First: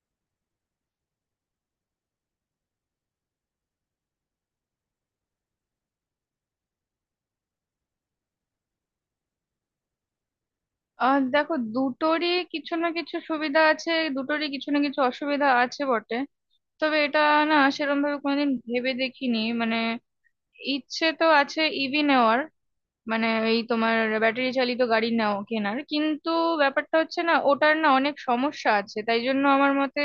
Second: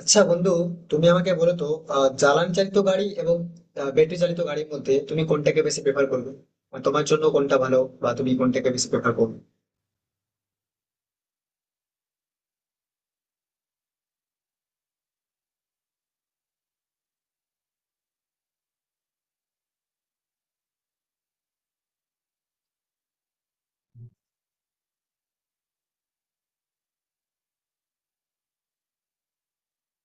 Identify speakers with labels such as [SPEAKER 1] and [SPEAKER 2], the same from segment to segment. [SPEAKER 1] আচ্ছা বন্ধু, তুমি আমাকে বলো তো, জ্বালানি চালিত গাড়ি এবং ব্যাটারি চালিত গাড়ির মধ্যে তুমি কোনটাকে বেশি প্রেফার করবে? মানে তোমার জন্য কোনটা ভালো, বা তুমি কোনটাকে বেশি প্রেফার করবে?
[SPEAKER 2] দেখো, দুটোরই কিছু না কিছু সুবিধা আছে, দুটোরই কিছু না কিছু অসুবিধা আছে বটে। তবে এটা না, সেরকম ভাবে কোনোদিন ভেবে দেখিনি। মানে ইচ্ছে তো আছে ইভি নেওয়ার। মানে এই তোমার ব্যাটারি চালিত গাড়ি নাও কেনার, কিন্তু ব্যাপারটা হচ্ছে না, ওটার না অনেক সমস্যা আছে, তাই জন্য আমার মতে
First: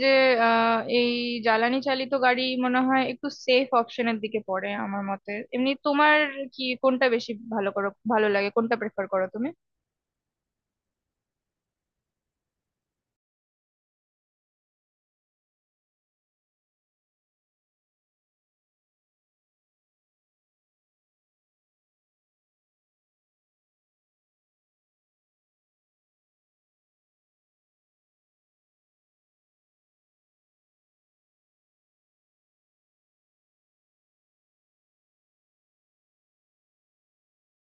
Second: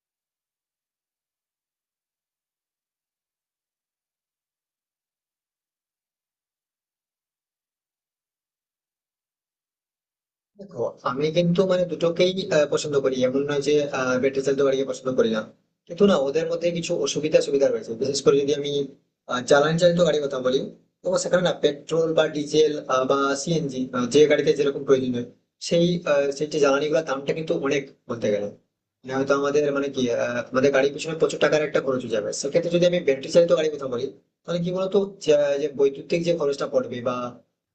[SPEAKER 2] যে এই জ্বালানি চালিত গাড়ি মনে হয় একটু সেফ অপশনের দিকে পড়ে। আমার মতে এমনি, তোমার কি কোনটা বেশি ভালো করো, ভালো লাগে, কোনটা প্রেফার করো তুমি?
[SPEAKER 1] দেখো, আমি কিন্তু মানে দুটোকেই পছন্দ করি, এমন নয় যে ব্যাটারি চালিত গাড়িকে পছন্দ করি না, কিন্তু না, ওদের মধ্যে কিছু অসুবিধা সুবিধা রয়েছে। বিশেষ করে যদি আমি জ্বালানি চালিত গাড়ির কথা বলি, তো সেখানে না পেট্রোল বা ডিজেল বা সিএনজি, যে গাড়িতে যেরকম প্রয়োজন হয়, সেই সেই যে জ্বালানি গুলোর দামটা কিন্তু অনেক, বলতে গেলে মানে হয়তো আমাদের মানে কি আমাদের গাড়ির পিছনে প্রচুর টাকার একটা খরচ হয়ে যাবে। সেক্ষেত্রে যদি আমি ব্যাটারি চালিত গাড়ির কথা বলি, তাহলে কি বলতো যে, যে বৈদ্যুতিক যে খরচটা পড়বে বা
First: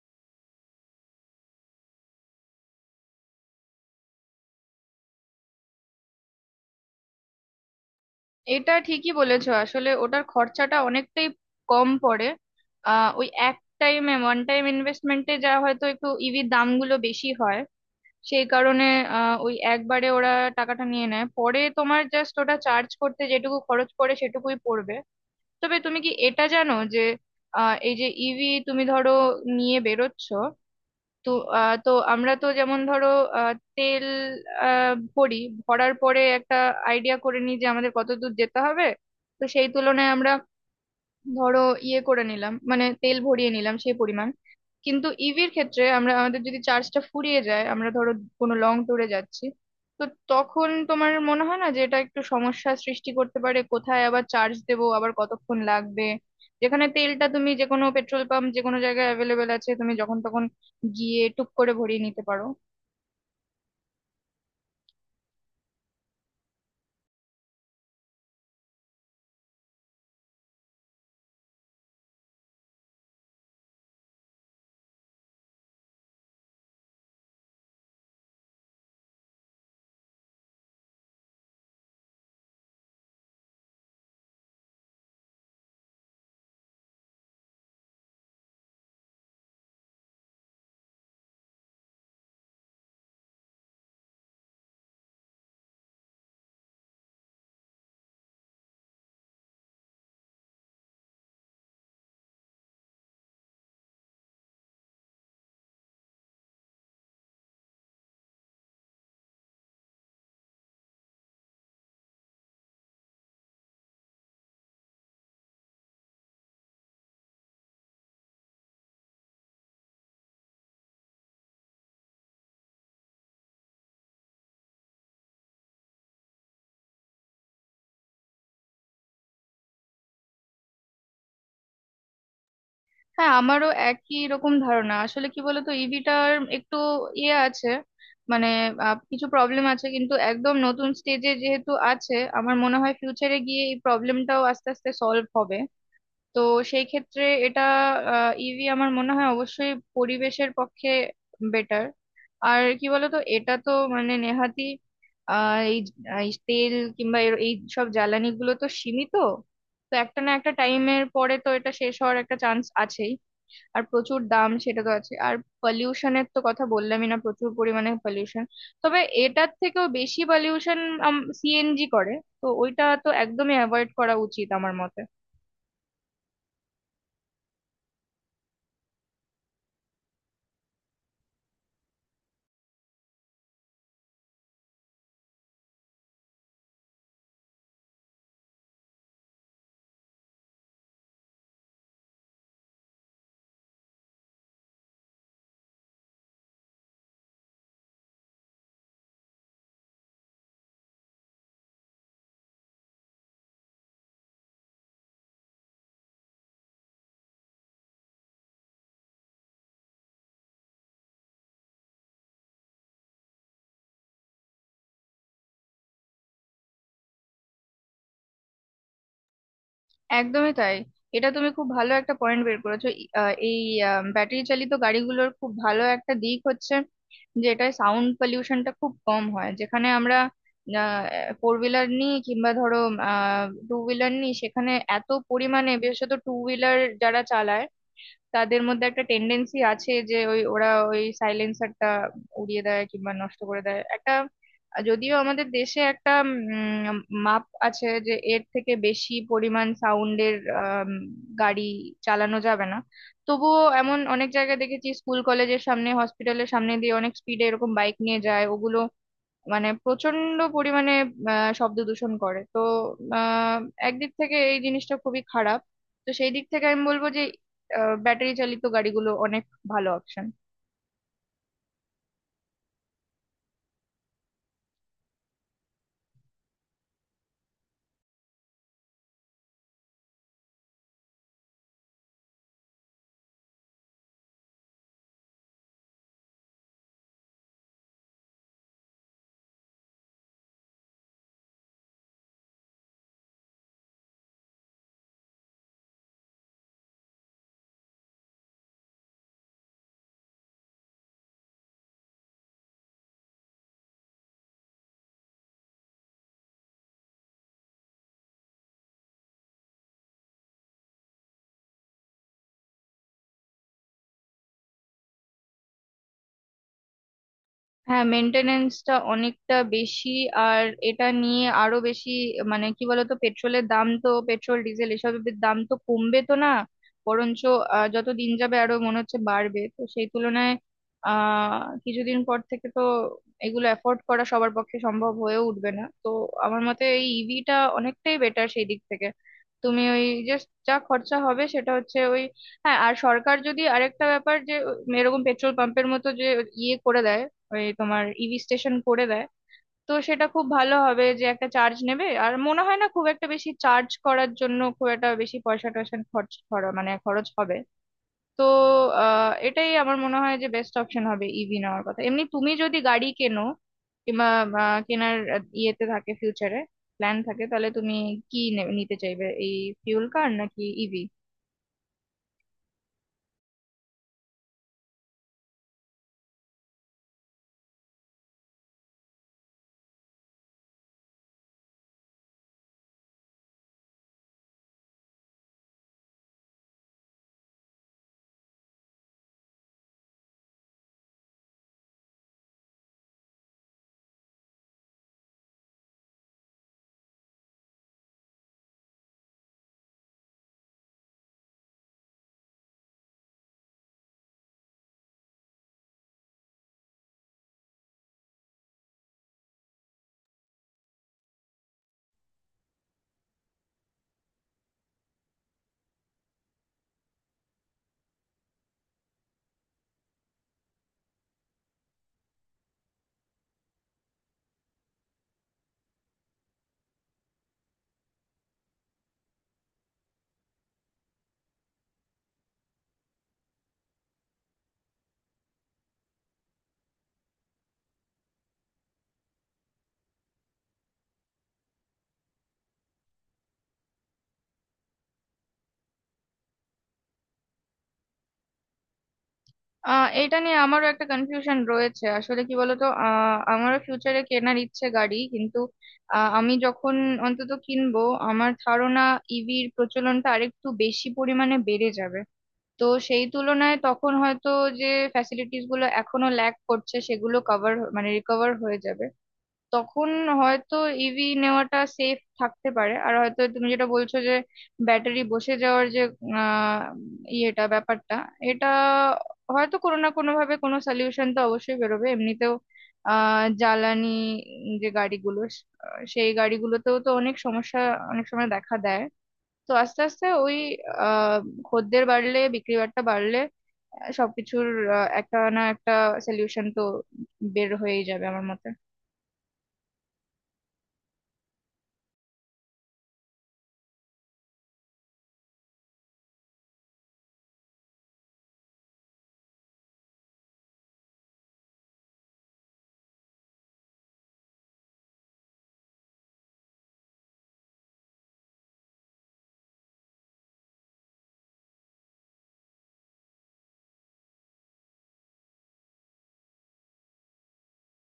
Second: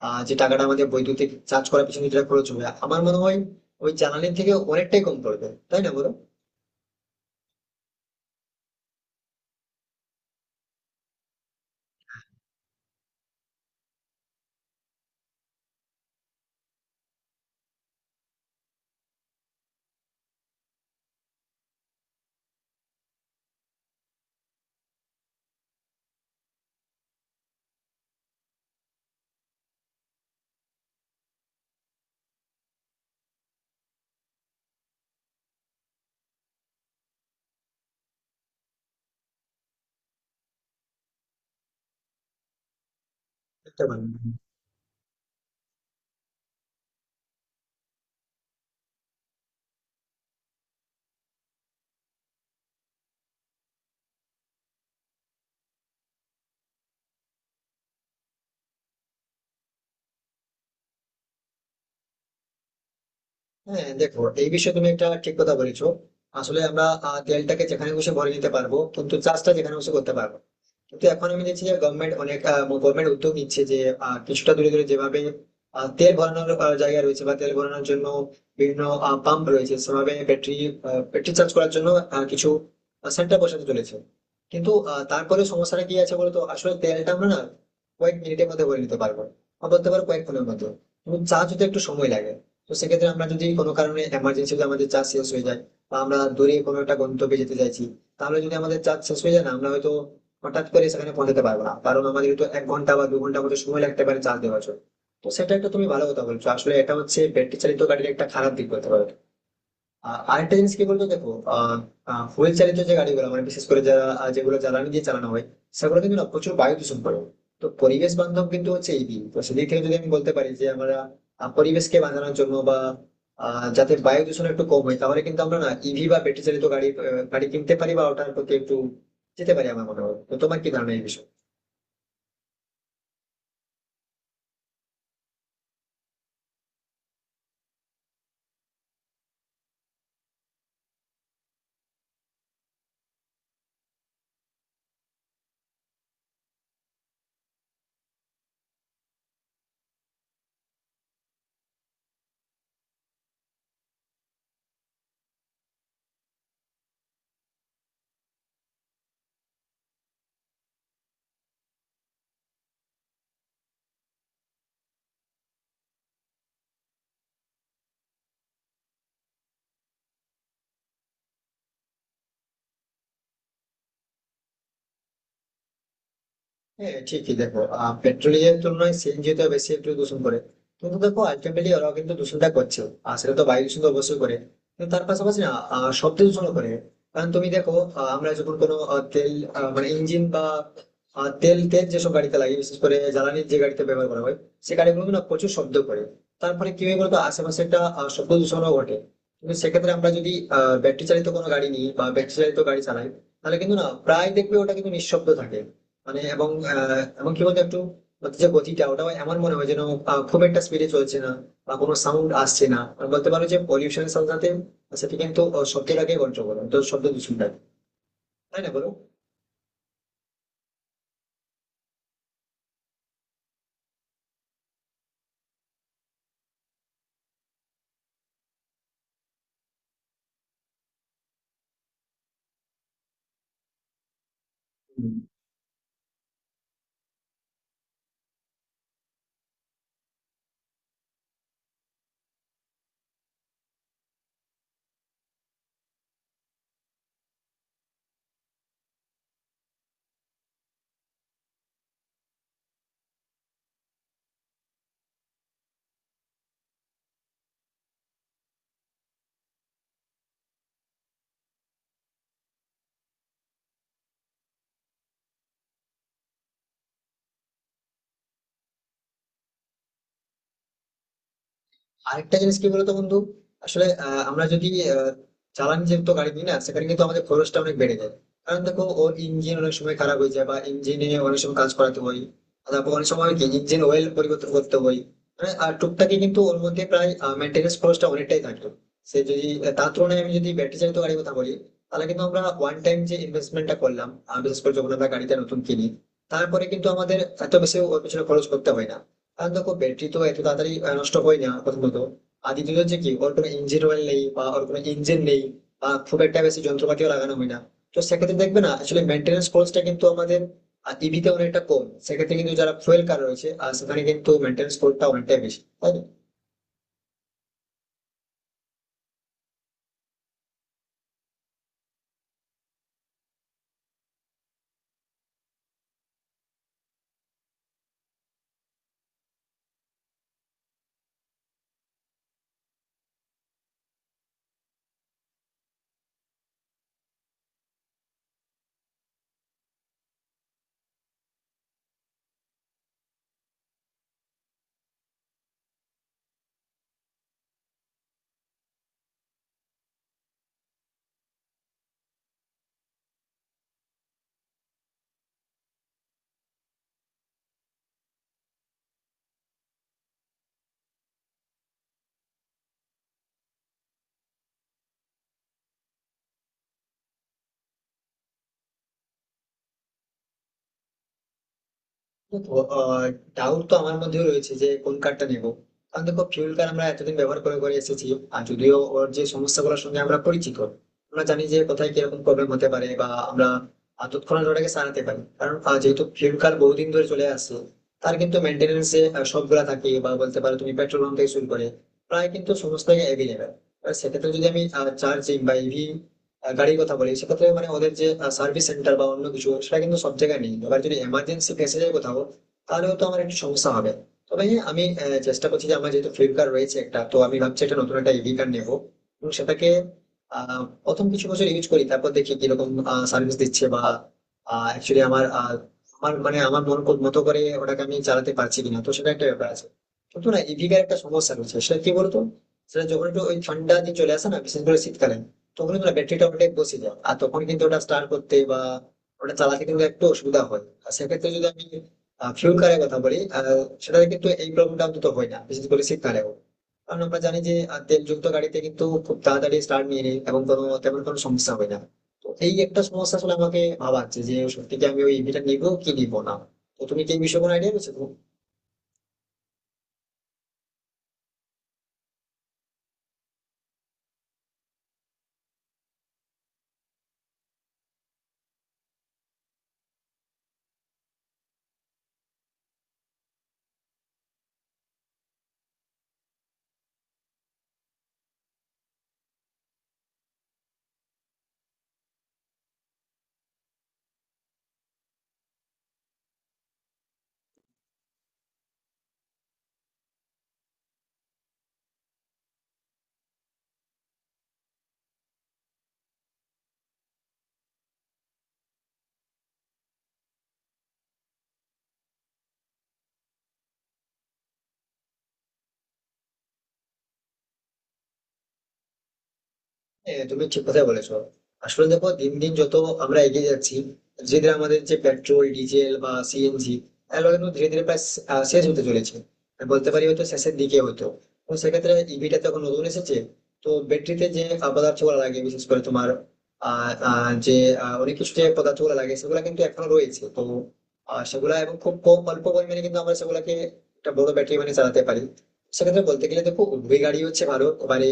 [SPEAKER 1] যে টাকাটা আমাদের বৈদ্যুতিক চার্জ করার পিছনে যেটা খরচ হবে, আমার মনে হয় ওই জ্বালানির থেকে অনেকটাই কম পড়বে, তাই না বলো?
[SPEAKER 2] এটা ঠিকই বলেছো, আসলে ওটার খরচাটা অনেকটাই কম পড়ে। ওই এক টাইমে, ওয়ান টাইম ইনভেস্টমেন্টে, যা হয়তো একটু ইভির দামগুলো বেশি হয় সেই কারণে। ওই একবারে ওরা টাকাটা নিয়ে নেয়, পরে তোমার জাস্ট ওটা চার্জ করতে যেটুকু খরচ পড়ে সেটুকুই পড়বে। তবে তুমি কি এটা জানো যে এই যে ইভি তুমি ধরো নিয়ে বেরোচ্ছো, তো তো আমরা তো যেমন ধরো, তেল ভরি, ভরার পরে একটা আইডিয়া করে নিই যে আমাদের কতদূর যেতে হবে। তো সেই তুলনায় আমরা ধরো ইয়ে করে নিলাম, মানে তেল ভরিয়ে নিলাম
[SPEAKER 1] দেখতে
[SPEAKER 2] সেই
[SPEAKER 1] পারেন।
[SPEAKER 2] পরিমাণ। কিন্তু ইভির ক্ষেত্রে আমরা, আমাদের যদি চার্জটা ফুরিয়ে যায়, আমরা ধরো কোনো লং ট্যুরে যাচ্ছি, তো তখন তোমার মনে হয় না যে এটা একটু সমস্যা সৃষ্টি করতে পারে? কোথায় আবার চার্জ দেবো, আবার কতক্ষণ লাগবে। যেখানে তেলটা তুমি যে কোনো পেট্রোল পাম্প, যে কোনো জায়গায় অ্যাভেলেবেল আছে, তুমি যখন তখন গিয়ে টুক করে ভরিয়ে নিতে পারো।
[SPEAKER 1] হ্যাঁ, দেখো, এই বিষয়ে তুমি একটা ঠিক কথা বলেছো। আসলে আমরা তেলটাকে যেখানে খুশি ভরে নিতে পারবো, কিন্তু চাষটা যেখানে খুশি করতে পারবো না। কিন্তু এখন আমি দেখছি যে গভর্নমেন্ট অনেক গভর্নমেন্ট উদ্যোগ নিচ্ছে যে কিছুটা দূরে দূরে যেভাবে তেল ভরানোর জায়গা রয়েছে বা তেল ভরানোর জন্য বিভিন্ন পাম্প রয়েছে, সেভাবে ব্যাটারি ব্যাটারি চার্জ করার জন্য কিছু সেন্টার বসাতে চলেছে। কিন্তু তারপরে সমস্যাটা কি আছে বলতো, আসলে তেলটা আমরা না কয়েক মিনিটের মধ্যে ভরে নিতে পারবো, বা বলতে পারো কয়েক ক্ষণের মধ্যে, কিন্তু চার্জ হতে একটু সময় লাগে। তো সেক্ষেত্রে আমরা যদি কোনো কারণে এমার্জেন্সি আমাদের চার্জ শেষ হয়ে যায় বা আমরা দূরে কোনো একটা গন্তব্যে যেতে চাইছি, তাহলে যদি আমাদের চার্জ শেষ হয়ে যায় না, আমরা হয়তো হঠাৎ করে সেখানে পৌঁছাতে পারবো না, কারণ আমাদের তো এক ঘন্টা বা দু ঘন্টা মতো সময় লাগতে পারে চার্জ দেওয়ার জন্য। তো সেটা একটা তুমি ভালো কথা বলছো, আসলে এটা হচ্ছে ব্যাটারি চালিত গাড়ির একটা খারাপ দিক বলতে পারো। আরেকটা জিনিস কি বলতো দেখো, ফুয়েল চালিত যে গাড়িগুলো মানে বিশেষ করে যারা যেগুলো জ্বালানি দিয়ে চালানো হয়, সেগুলো কিন্তু না প্রচুর বায়ু দূষণ করে, তো পরিবেশ বান্ধব কিন্তু হচ্ছে এই দিক। তো সেদিক থেকে যদি আমি বলতে পারি যে আমরা পরিবেশকে বাঁচানোর জন্য বা যাতে বায়ু দূষণ একটু কম হয়, তাহলে কিন্তু আমরা না ইভি বা ব্যাটারি চালিত গাড়ি গাড়ি কিনতে পারি বা ওটার প্রতি একটু যেতে পারি, আমার মনে হয়। তো তোমার কি ধারণা এই বিষয়ে?
[SPEAKER 2] হ্যাঁ, আমারও একই রকম ধারণা। আসলে কি বলতো, ইভিটার একটু ইয়ে আছে, মানে কিছু প্রবলেম আছে, কিন্তু একদম নতুন স্টেজে যেহেতু আছে, আমার মনে হয় ফিউচারে গিয়ে এই প্রবলেমটাও আস্তে আস্তে সলভ হবে। তো সেই ক্ষেত্রে এটা, ইভি আমার মনে হয় অবশ্যই পরিবেশের পক্ষে বেটার। আর কি বলতো, এটা তো মানে নেহাতি, আহ এই এই তেল কিংবা এই সব জ্বালানিগুলো তো সীমিত। তো একটা না একটা টাইমের পরে তো এটা শেষ হওয়ার একটা চান্স আছেই। আর প্রচুর দাম, সেটা তো আছে। আর পলিউশনের তো কথা বললামই, না, প্রচুর পরিমাণে পলিউশন। তবে এটার থেকেও বেশি পলিউশন সিএনজি করে, তো ওইটা তো একদমই অ্যাভয়েড করা উচিত আমার মতে।
[SPEAKER 1] হ্যাঁ, ঠিকই। দেখো, পেট্রোলের জন্য সিএনজি তো বেশি একটু দূষণ করে, কিন্তু দেখো আলটিমেটলি ওরাও কিন্তু দূষণটা করছে, আর সেটা তো বায়ু দূষণ তো অবশ্যই করে, কিন্তু তার পাশাপাশি না শব্দ দূষণ করে। কারণ তুমি দেখো, আমরা যখন কোনো তেল মানে ইঞ্জিন বা তেল তেল যেসব গাড়িতে লাগে, বিশেষ করে জ্বালানির যে গাড়িতে ব্যবহার করা হয়, সে গাড়িগুলো কিন্তু না প্রচুর শব্দ করে। তারপরে কি হয় বলতো, আশেপাশে একটা শব্দ দূষণও ঘটে। কিন্তু সেক্ষেত্রে আমরা যদি ব্যাটারি চালিত কোনো গাড়ি নিই বা ব্যাটারি চালিত গাড়ি চালাই, তাহলে কিন্তু না প্রায় দেখবে ওটা কিন্তু নিঃশব্দ থাকে। মানে এবং এমনকি বলতে একটু ওর যে গতিটা, ওটাও এমন মনে হয় যেন খুব একটা স্পিডে চলছে না বা কোনো সাউন্ড আসছে না। মানে বলতে পারো যে পলিউশনের সাথে সাথে সেটি কিন্তু শব্দটাকে কন্ট্রোল করে, তো শব্দ দূষণটাকে। তাই না বলো?
[SPEAKER 2] একদমই তাই। এটা তুমি খুব ভালো একটা পয়েন্ট বের করেছো। এই ব্যাটারি চালিত গাড়িগুলোর খুব ভালো একটা দিক হচ্ছে যে এটায় সাউন্ড পলিউশনটা খুব কম হয়। যেখানে আমরা ফোর হুইলার নিই কিংবা ধরো টু হুইলার নিই, সেখানে এত
[SPEAKER 1] হুম।
[SPEAKER 2] পরিমাণে, বিশেষত টু হুইলার যারা চালায়, তাদের মধ্যে একটা টেন্ডেন্সি আছে যে ওই ওরা ওই সাইলেন্সারটা উড়িয়ে দেয় কিংবা নষ্ট করে দেয় একটা। যদিও আমাদের দেশে একটা উম, মাপ আছে যে এর থেকে বেশি পরিমাণ সাউন্ডের গাড়ি চালানো যাবে না, তবুও এমন অনেক জায়গায় দেখেছি, স্কুল কলেজের সামনে, হসপিটালের সামনে দিয়ে অনেক স্পিডে এরকম বাইক নিয়ে যায় ওগুলো। মানে প্রচন্ড পরিমাণে শব্দ দূষণ করে তো। আহ, একদিক থেকে এই জিনিসটা খুবই খারাপ। তো সেই দিক থেকে আমি বলবো যে ব্যাটারি চালিত গাড়িগুলো অনেক ভালো অপশন।
[SPEAKER 1] আরেকটা জিনিস কি বলতো বন্ধু, আসলে আমরা যদি আহ, জ্বালানি যুক্ত গাড়ি নিই না, সেখানে কিন্তু আমাদের খরচটা অনেক বেড়ে যায়। কারণ দেখো, ওর ইঞ্জিন অনেক সময় খারাপ হয়ে যায় বা ইঞ্জিনে অনেক সময় কাজ করাতে হয়, আর তারপর অনেক সময় কি ইঞ্জিন অয়েল পরিবর্তন করতে হয়, মানে আর টুকটাকি কিন্তু ওর মধ্যে প্রায় মেনটেন্যান্স খরচটা অনেকটাই থাকতো। সে যদি তার তুলনায় আমি যদি ব্যাটারি চালিত গাড়ির কথা বলি, তাহলে কিন্তু আমরা ওয়ান টাইম যে ইনভেস্টমেন্টটা করলাম বিশেষ করে যখন আমরা গাড়িটা নতুন কিনি, তারপরে কিন্তু আমাদের এত বেশি ওর পিছনে খরচ করতে হয় না। আর দেখো ব্যাটারি তো এত তাড়াতাড়ি নষ্ট হয় না প্রথমত, আর দ্বিতীয়ত হচ্ছে কি ওর কোনো ইঞ্জিন অয়েল নেই বা ওর কোনো ইঞ্জিন নেই বা খুব একটা বেশি যন্ত্রপাতিও লাগানো হয় না। তো সেক্ষেত্রে দেখবে না আসলে মেনটেন্স খরচটা কিন্তু আমাদের ইভিতে অনেকটা কম। সেক্ষেত্রে কিন্তু যারা ফুয়েল কার রয়েছে, আর সেখানে কিন্তু মেনটেন্স খরচটা অনেকটাই বেশি, তাই না?
[SPEAKER 2] হ্যাঁ, মেনটেনেন্সটা অনেকটা বেশি। আর এটা নিয়ে আরো বেশি, মানে কি বলতো, পেট্রোলের দাম তো, পেট্রোল ডিজেল এসবের দাম তো কমবে তো না, বরঞ্চ যত দিন যাবে আরো মনে হচ্ছে বাড়বে। তো সেই তুলনায় আহ কিছুদিন পর থেকে তো এগুলো অ্যাফোর্ড করা সবার পক্ষে সম্ভব হয়ে উঠবে না। তো আমার মতে এই ইভিটা অনেকটাই বেটার সেই দিক থেকে। তুমি ওই জাস্ট যা খরচা হবে সেটা হচ্ছে ওই। হ্যাঁ, আর সরকার যদি আরেকটা ব্যাপার, যে এরকম পেট্রোল পাম্পের মতো যে ইয়ে করে দেয়, ওই তোমার ইভি স্টেশন করে দেয়, তো সেটা খুব ভালো হবে। যে একটা চার্জ নেবে, আর মনে হয় না খুব একটা বেশি চার্জ করার জন্য খুব একটা বেশি পয়সা টয়সা খরচ খরচ মানে খরচ হবে। তো এটাই আমার মনে হয় যে বেস্ট অপশন হবে ইভি নেওয়ার কথা। এমনি তুমি যদি গাড়ি কেনো কিংবা কেনার ইয়েতে থাকে, ফিউচারে প্ল্যান থাকে, তাহলে তুমি কি নিতে চাইবে, এই ফিউল কার নাকি ইভি?
[SPEAKER 1] দেখো, ডাউট তো আমার মধ্যেও রয়েছে যে কোন কারটা নেব। কারণ দেখো, ফিউল কার আমরা এতদিন ব্যবহার করে করে এসেছি, আর যদিও ওর যে সমস্যাগুলোর সঙ্গে আমরা পরিচিত, আমরা জানি যে কোথায় কিরকম প্রবলেম হতে পারে বা আমরা তৎক্ষণাৎ ওটাকে সারাতে পারি। কারণ যেহেতু ফিউল কার বহুদিন ধরে চলে আসছে, তার কিন্তু মেনটেনেন্স এ সবগুলা থাকে বা বলতে পারো তুমি পেট্রোল পাম্প থেকে শুরু করে প্রায় কিন্তু সমস্তই অ্যাভেলেবেল। সেক্ষেত্রে যদি আমি চার্জিং বা ইভি গাড়ির কথা বলি, সেক্ষেত্রে মানে ওদের যে সার্ভিস সেন্টার বা অন্য কিছু সেটা কিন্তু সব জায়গায় নেই। এবার যদি এমার্জেন্সি ফেসে যায় কোথাও, তাহলে তো আমার একটু সমস্যা হবে। তবে হ্যাঁ, আমি চেষ্টা করছি যে আমার যেহেতু ফ্লিপকার্ট রয়েছে একটা, তো আমি ভাবছি একটা নতুন একটা ইভি কার্ড নেবো এবং সেটাকে প্রথম কিছু বছর ইউজ করি, তারপর দেখি কিরকম সার্ভিস দিচ্ছে বা অ্যাকচুয়ালি আমার আমার মানে আমার মতো করে ওটাকে আমি চালাতে পারছি কিনা, তো সেটা একটা ব্যাপার আছে। কিন্তু না, ইভিকার একটা সমস্যা রয়েছে, সেটা কি বলতো, সেটা যখন একটু ওই ঠান্ডা দিন চলে আসে না, বিশেষ করে শীতকালে, তখন কিন্তু না ব্যাটারিটা অনেক বসে যায়, আর তখন কিন্তু ওটা স্টার্ট করতে বা ওটা চালাতে কিন্তু একটু অসুবিধা হয়। আর সেক্ষেত্রে যদি আমি ফিউল কারের কথা বলি, সেটাতে কিন্তু এই প্রবলেমটা অন্তত হয় না, বিশেষ করে শীতকালেও, কারণ আমরা জানি যে তেলযুক্ত গাড়িতে কিন্তু খুব তাড়াতাড়ি স্টার্ট নিয়ে নেয় এবং কোনো তেমন কোনো সমস্যা হয় না। তো এই একটা সমস্যা আসলে আমাকে ভাবাচ্ছে যে সত্যি কি আমি ওই ইভিটা নিবো কি নিবো না। তো তুমি কি এই বিষয়ে কোনো আইডিয়া রয়েছে তোমার?
[SPEAKER 2] এটা নিয়ে আমারও একটা কনফিউশন রয়েছে। আসলে কি বলতো, আমারও ফিউচারে কেনার ইচ্ছে গাড়ি, কিন্তু আমি যখন অন্তত কিনবো, আমার ধারণা ইভির প্রচলনটা আরেকটু বেশি পরিমাণে বেড়ে যাবে। তো সেই তুলনায় তখন হয়তো যে ফ্যাসিলিটিস গুলো এখনো ল্যাক করছে, সেগুলো কভার, মানে রিকভার হয়ে যাবে। তখন হয়তো ইভি নেওয়াটা সেফ থাকতে পারে। আর হয়তো তুমি যেটা বলছো যে ব্যাটারি বসে যাওয়ার যে আহ ইয়েটা, ব্যাপারটা, এটা হয়তো কোনো না কোনো ভাবে কোনো সলিউশন তো অবশ্যই বেরোবে। এমনিতেও জ্বালানি যে গাড়িগুলো, সেই গাড়িগুলোতেও তো অনেক সমস্যা অনেক সময় দেখা দেয়। তো আস্তে আস্তে ওই আহ খদ্দের বাড়লে, বিক্রি বাট্টা বাড়লে, সবকিছুর একটা না একটা সলিউশন তো বের হয়েই যাবে আমার মতে।
[SPEAKER 1] হ্যাঁ, তুমি ঠিক কথাই বলেছো। আসলে দেখো, দিন দিন যত আমরা এগিয়ে যাচ্ছি, ধীরে ধীরে আমাদের যে পেট্রোল ডিজেল বা সিএনজি এগুলো কিন্তু ধীরে ধীরে প্রায় শেষ হতে চলেছে, আমি বলতে পারি হয়তো শেষের দিকে হতো। তো সেক্ষেত্রে ইভিটা তখন নতুন এসেছে, তো ব্যাটারিতে যে পদার্থ গুলো লাগে বিশেষ করে তোমার আহ আহ, যে অনেক কিছু যে পদার্থ গুলো লাগে, সেগুলো কিন্তু এখনো রয়েছে। তো সেগুলা এবং খুব কম অল্প পরিমাণে কিন্তু আমরা সেগুলাকে একটা বড় ব্যাটারি মানে চালাতে পারি। সেক্ষেত্রে বলতে গেলে দেখো উভয় গাড়ি হচ্ছে ভালো, মানে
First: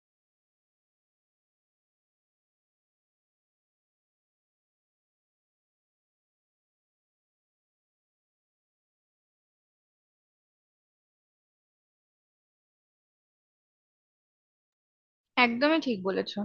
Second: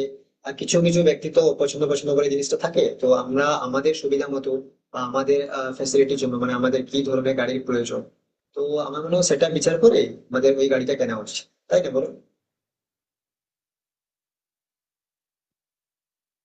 [SPEAKER 1] আর কিছু কিছু ব্যক্তি তো পছন্দ পছন্দ করে জিনিসটা থাকে, তো আমরা আমাদের সুবিধা মতো বা আমাদের ফ্যাসিলিটির জন্য মানে আমাদের কি ধরনের গাড়ির প্রয়োজন, তো আমার মনে হয় সেটা বিচার করে আমাদের ওই গাড়িটা কেনা উচিত। তাই না বলো?
[SPEAKER 2] একদমই ঠিক বলেছো।